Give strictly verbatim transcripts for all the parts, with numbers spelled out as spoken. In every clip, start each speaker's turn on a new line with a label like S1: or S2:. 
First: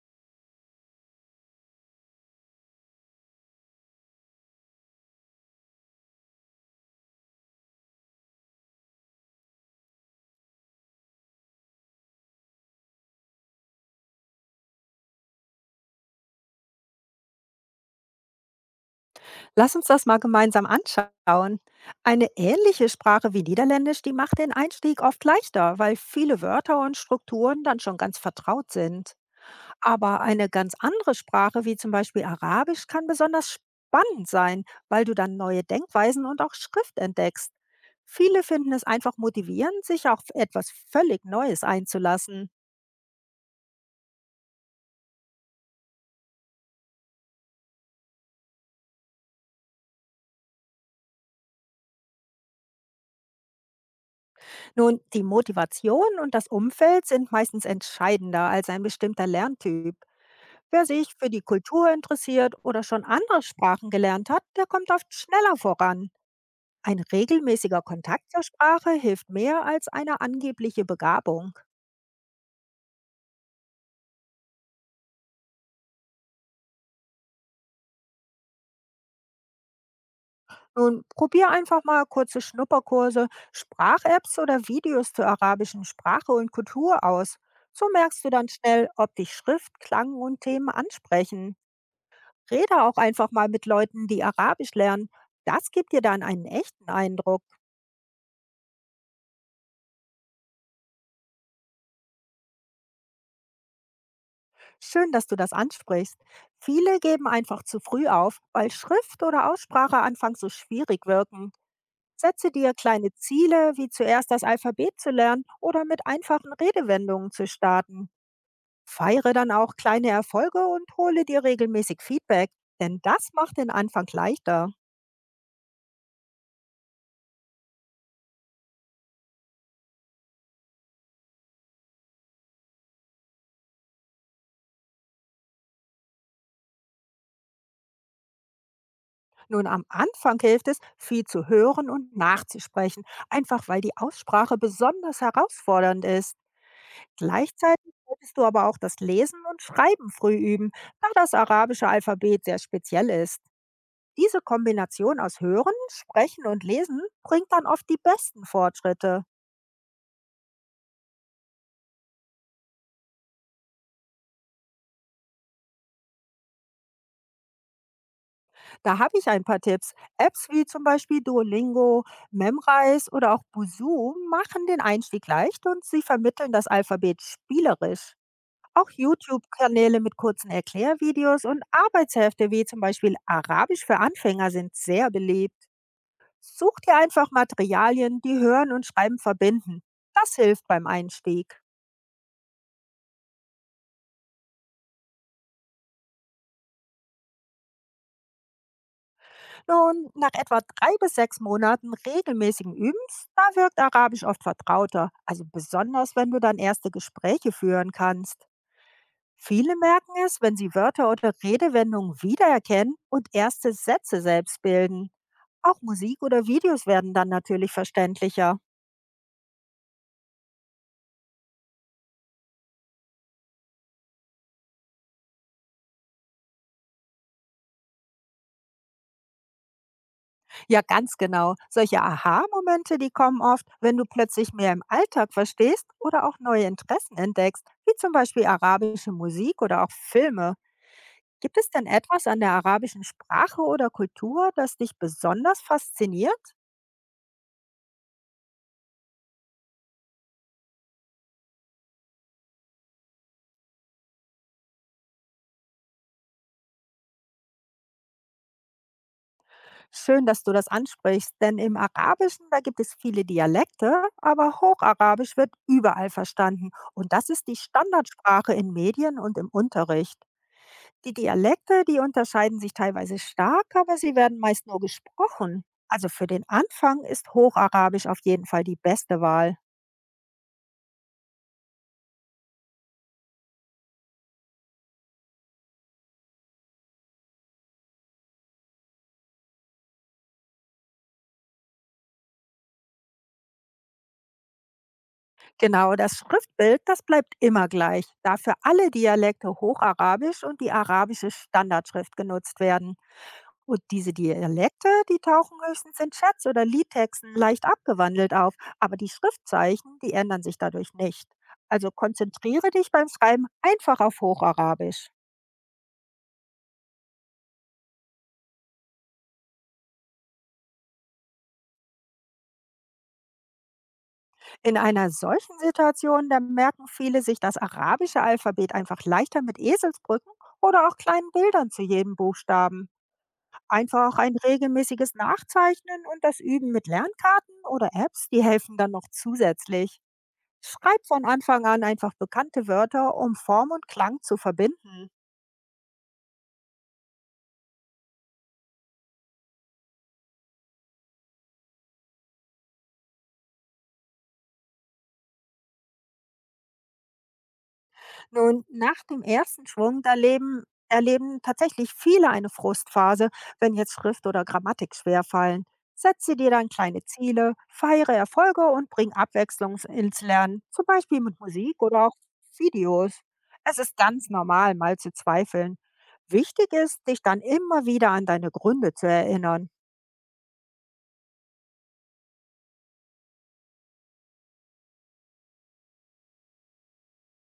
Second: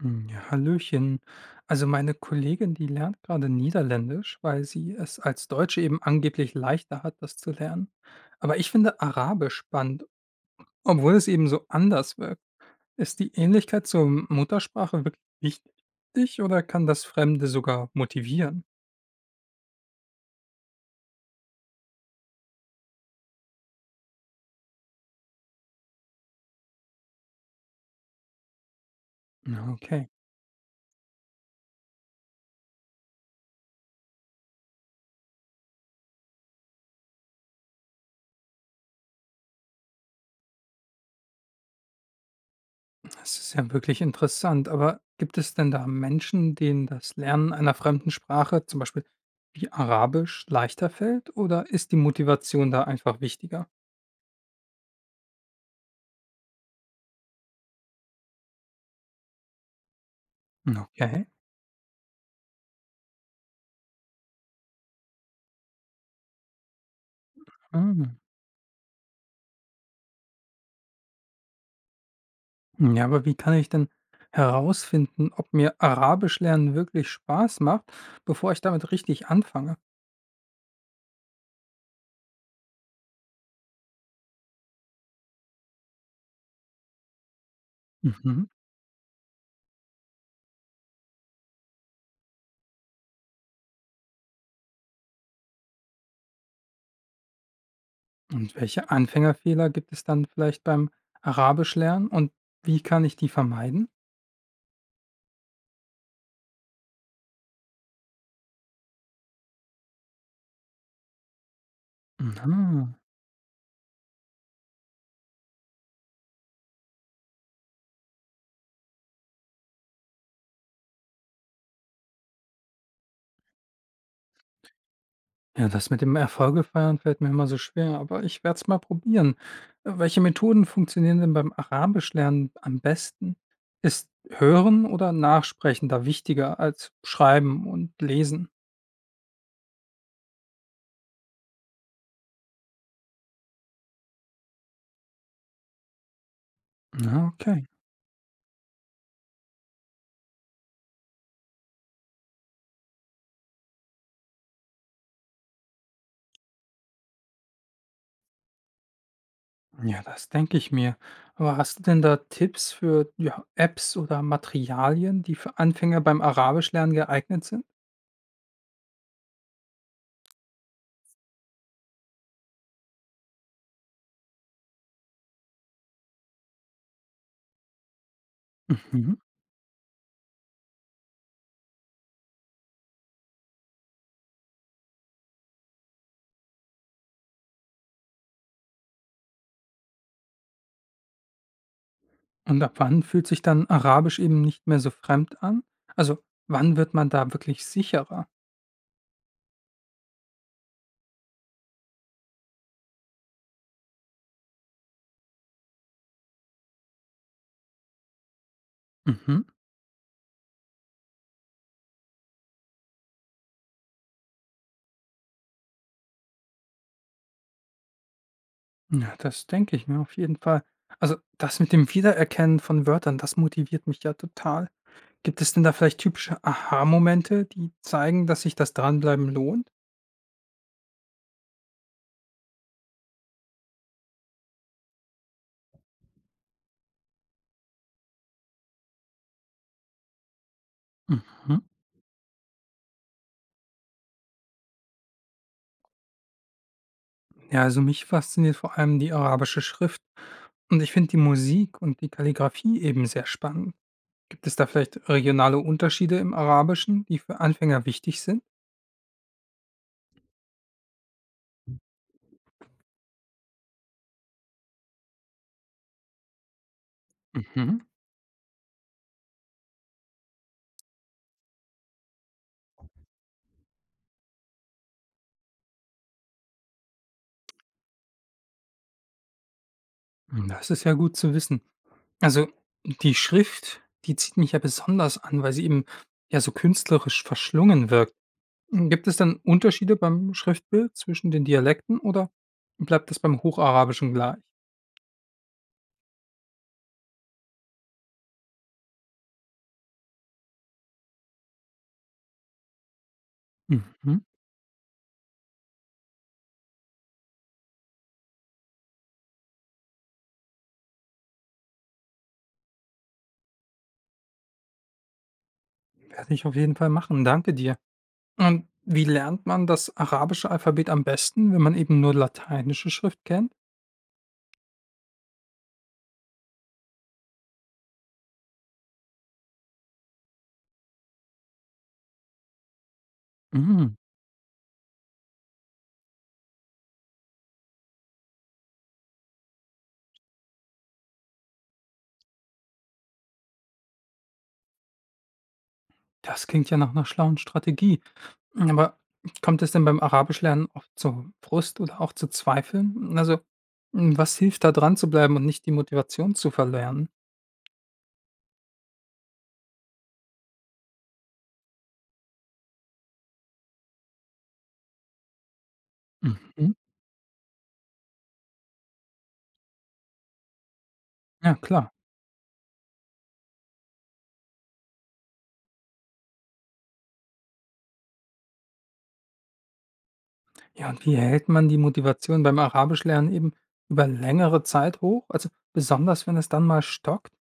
S1: Hm, ja, Hallöchen. Also meine Kollegin, die lernt gerade Niederländisch, weil sie es als Deutsche eben angeblich leichter hat, das zu lernen. Aber ich finde Arabisch spannend, obwohl es eben so anders wirkt. Ist die Ähnlichkeit zur Muttersprache wirklich wichtig oder kann das Fremde sogar motivieren?
S2: Lass uns das mal gemeinsam anschauen. Eine ähnliche Sprache wie Niederländisch, die macht den Einstieg oft leichter, weil viele Wörter und Strukturen dann schon ganz vertraut sind.
S1: Ja, okay,
S2: Aber eine ganz andere Sprache wie zum Beispiel Arabisch kann besonders spannend sein, weil du dann neue Denkweisen und auch Schrift entdeckst. Viele finden es einfach motivierend, sich auf etwas völlig Neues einzulassen.
S1: das ist ja wirklich interessant. Aber gibt es denn da Menschen, denen das Lernen einer fremden Sprache, zum Beispiel wie Arabisch, leichter fällt oder ist die Motivation da einfach wichtiger?
S2: Nun, die Motivation und das Umfeld sind meistens entscheidender als ein bestimmter Lerntyp. Wer sich
S1: Okay.
S2: für die Kultur interessiert oder schon andere Sprachen gelernt hat, der kommt oft schneller voran. Ein regelmäßiger
S1: Mhm.
S2: Kontakt zur Sprache hilft mehr als eine angebliche Begabung.
S1: Ja, aber wie kann ich denn herausfinden, ob mir Arabisch lernen wirklich Spaß macht, bevor ich damit richtig anfange?
S2: Nun probier einfach mal kurze Schnupperkurse, Sprach-Apps oder Videos zur arabischen Sprache und Kultur aus. So merkst du
S1: Mhm.
S2: dann schnell, ob dich Schrift, Klang und Themen ansprechen. Rede auch einfach mal mit Leuten, die Arabisch lernen. Das gibt dir dann einen echten Eindruck.
S1: Und welche Anfängerfehler gibt es dann vielleicht beim Arabisch lernen und wie kann ich die vermeiden?
S2: Schön, dass du das ansprichst. Viele geben einfach zu früh auf, weil Schrift oder Aussprache anfangs so schwierig wirken. Setze dir
S1: Mhm.
S2: kleine Ziele, wie zuerst das Alphabet zu lernen oder mit einfachen Redewendungen zu starten. Feiere dann auch kleine Erfolge und hole dir regelmäßig Feedback, denn das macht den Anfang leichter.
S1: Ja, das mit dem Erfolge feiern fällt mir immer so schwer, aber ich werde es mal probieren. Äh, Welche Methoden funktionieren denn beim Arabischlernen am besten? Ist Hören oder Nachsprechen da wichtiger als Schreiben und Lesen?
S2: Nun, am Anfang hilft es, viel zu hören und nachzusprechen, einfach weil die Aussprache besonders herausfordernd ist.
S1: Na, okay.
S2: Gleichzeitig solltest du aber auch das Lesen und Schreiben früh üben, da das arabische Alphabet sehr speziell ist. Diese Kombination aus Hören, Sprechen und Lesen bringt dann oft die besten Fortschritte.
S1: Ja, das denke ich mir. Aber hast du denn da Tipps für ja, Apps oder Materialien, die für Anfänger beim Arabischlernen geeignet sind?
S2: Da habe ich ein paar Tipps. Apps wie zum Beispiel Duolingo, Memrise oder auch Busuu machen den Einstieg leicht und sie vermitteln das Alphabet spielerisch. Auch
S1: Mhm.
S2: YouTube-Kanäle mit kurzen Erklärvideos und Arbeitshefte wie zum Beispiel Arabisch für Anfänger sind sehr beliebt. Such dir einfach Materialien, die Hören und Schreiben verbinden. Das hilft beim Einstieg.
S1: Und ab wann fühlt sich dann Arabisch eben nicht mehr so fremd an? Also, wann wird man da wirklich sicherer?
S2: Nun, nach etwa drei bis sechs Monaten regelmäßigen Übens, da wirkt Arabisch oft vertrauter, also besonders wenn du dann erste Gespräche führen kannst.
S1: Mhm.
S2: Viele merken es, wenn sie Wörter oder Redewendungen wiedererkennen und erste Sätze selbst bilden. Auch Musik oder Videos werden dann natürlich verständlicher.
S1: Ja, das denke ich mir auf jeden Fall. Also, das mit dem Wiedererkennen von Wörtern, das motiviert mich ja total. Gibt es denn da vielleicht typische Aha-Momente, die zeigen, dass sich das Dranbleiben lohnt?
S2: Ja, ganz genau. Solche Aha-Momente, die kommen oft, wenn du plötzlich mehr im Alltag verstehst oder auch neue Interessen entdeckst, wie zum Beispiel arabische Musik oder auch Filme. Gibt
S1: Mhm.
S2: es denn etwas an der arabischen Sprache oder Kultur, das dich besonders fasziniert?
S1: Ja, also mich fasziniert vor allem die arabische Schrift und ich finde die Musik und die Kalligraphie eben sehr spannend. Gibt es da vielleicht regionale Unterschiede im Arabischen, die für Anfänger wichtig sind?
S2: Schön, dass du das ansprichst, denn im Arabischen, da gibt es viele Dialekte, aber Hocharabisch wird überall verstanden und das ist die
S1: Mhm.
S2: Standardsprache in Medien und im Unterricht. Die Dialekte, die unterscheiden sich teilweise stark, aber sie werden meist nur gesprochen. Also für den Anfang ist Hocharabisch auf jeden Fall die beste Wahl.
S1: Mhm. Das ist ja gut zu wissen. Also die Schrift, die zieht mich ja besonders an, weil sie eben ja so künstlerisch verschlungen wirkt. Gibt es dann Unterschiede beim Schriftbild zwischen den Dialekten oder bleibt das beim Hocharabischen gleich?
S2: Genau, das Schriftbild, das bleibt immer gleich, da für alle Dialekte Hocharabisch und die arabische Standardschrift genutzt werden. Und diese
S1: Mhm.
S2: Dialekte, die tauchen höchstens in Chats oder Liedtexten leicht abgewandelt auf, aber die Schriftzeichen, die ändern sich dadurch nicht. Also konzentriere dich beim Schreiben einfach auf Hocharabisch.
S1: Werde ich auf jeden Fall machen. Danke dir. Und wie lernt man das arabische Alphabet am besten, wenn man eben nur lateinische Schrift kennt?
S2: In einer solchen Situation, da merken viele sich das arabische Alphabet einfach leichter mit Eselsbrücken oder auch kleinen Bildern zu jedem Buchstaben.
S1: Mhm.
S2: Einfach ein regelmäßiges Nachzeichnen und das Üben mit Lernkarten oder Apps, die helfen dann noch zusätzlich. Schreib von Anfang an einfach bekannte Wörter, um Form und Klang zu verbinden.
S1: Das klingt ja nach einer schlauen Strategie. Aber kommt es denn beim Arabischlernen oft zu Frust oder auch zu Zweifeln? Also, hm, was hilft da dran zu bleiben und nicht die Motivation zu verlernen?
S2: Nun, nach dem ersten Schwung erleben, erleben tatsächlich viele eine Frustphase, wenn jetzt Schrift oder Grammatik schwerfallen. Setze dir dann
S1: Mhm.
S2: kleine Ziele, feiere Erfolge und bring Abwechslung ins Lernen, zum Beispiel mit
S1: Ja,
S2: Musik
S1: klar.
S2: oder auch Videos. Es ist ganz normal, mal zu zweifeln. Wichtig ist, dich dann immer wieder an deine Gründe zu erinnern.
S1: Ja, und wie hält man die Motivation beim Arabischlernen eben über längere Zeit hoch? Also, besonders wenn es dann mal stockt?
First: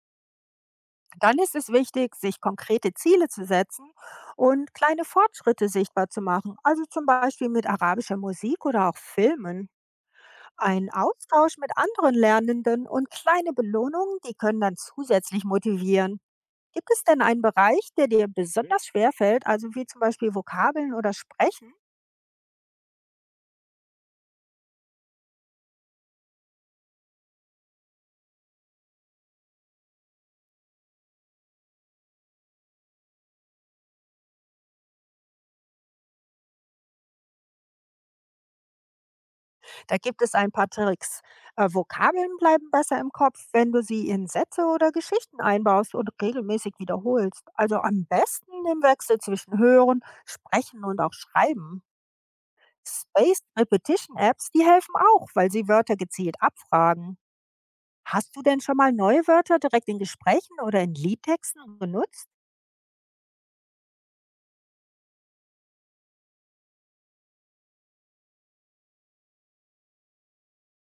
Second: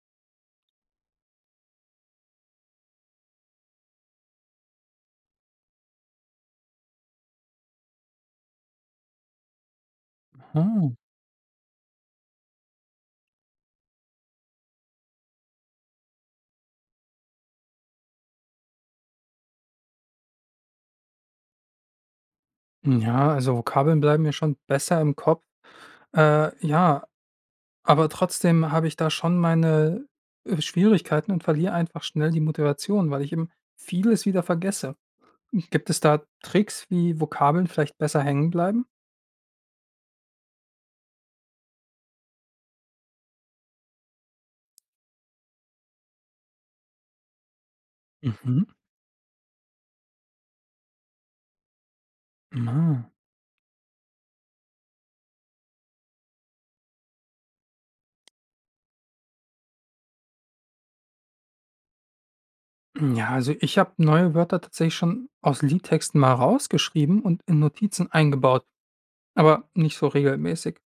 S2: Dann ist es wichtig, sich konkrete Ziele zu setzen und kleine Fortschritte sichtbar zu machen, also zum Beispiel mit arabischer Musik oder auch Filmen. Ein
S1: Aha.
S2: Austausch mit anderen Lernenden und kleine Belohnungen, die können dann zusätzlich motivieren. Gibt es denn einen Bereich, der dir besonders schwer fällt, also wie zum Beispiel Vokabeln oder Sprechen?
S1: Ja, also Vokabeln bleiben mir schon besser im Kopf. Äh, ja. Aber trotzdem habe ich da schon meine, äh, Schwierigkeiten und verliere einfach schnell die Motivation, weil ich eben vieles wieder vergesse. Gibt es da Tricks, wie Vokabeln vielleicht besser hängen bleiben?
S2: Da gibt es ein paar Tricks. Äh, Vokabeln bleiben besser im Kopf, wenn du sie in Sätze oder Geschichten einbaust und regelmäßig wiederholst. Also am besten
S1: Mhm.
S2: im Wechsel zwischen Hören, Sprechen und auch Schreiben.
S1: Ah.
S2: Spaced Repetition Apps, die helfen auch, weil sie Wörter gezielt abfragen. Hast du denn schon mal neue Wörter direkt in Gesprächen oder in Liedtexten genutzt?
S1: Ja, also ich habe neue Wörter tatsächlich schon aus Liedtexten mal rausgeschrieben und in Notizen eingebaut, aber nicht so regelmäßig.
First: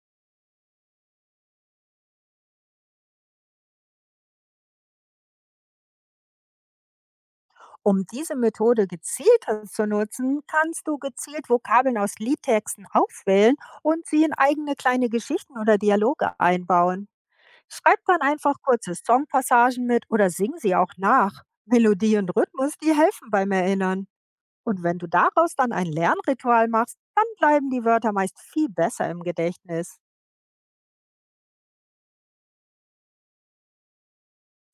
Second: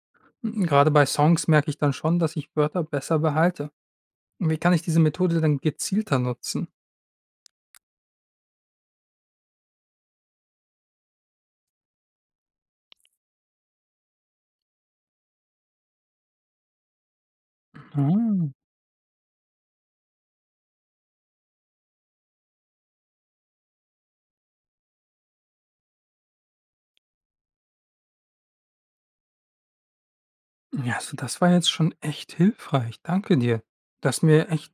S1: Hm, grade bei Songs merke ich dann schon, dass ich Wörter besser behalte. Wie kann ich diese Methode dann gezielter nutzen?
S2: Um diese Methode gezielter zu nutzen, kannst du gezielt Vokabeln aus Liedtexten auswählen und sie in eigene kleine Geschichten oder Dialoge einbauen. Schreib dann
S1: Ah.
S2: einfach kurze Songpassagen mit oder sing sie auch nach. Melodie und Rhythmus, die helfen beim Erinnern. Und wenn du daraus dann ein Lernritual machst, dann bleiben die Wörter meist viel besser im Gedächtnis.
S1: Ja, also das war jetzt schon echt hilfreich. Danke dir. Du hast mir echt,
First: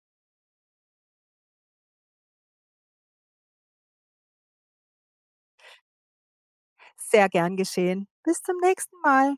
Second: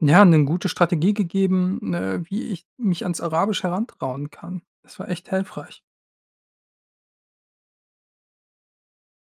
S1: ja, eine gute Strategie gegeben, äh, wie ich mich ans Arabisch herantrauen kann. Das war echt hilfreich.
S2: Sehr gern geschehen. Bis zum nächsten Mal.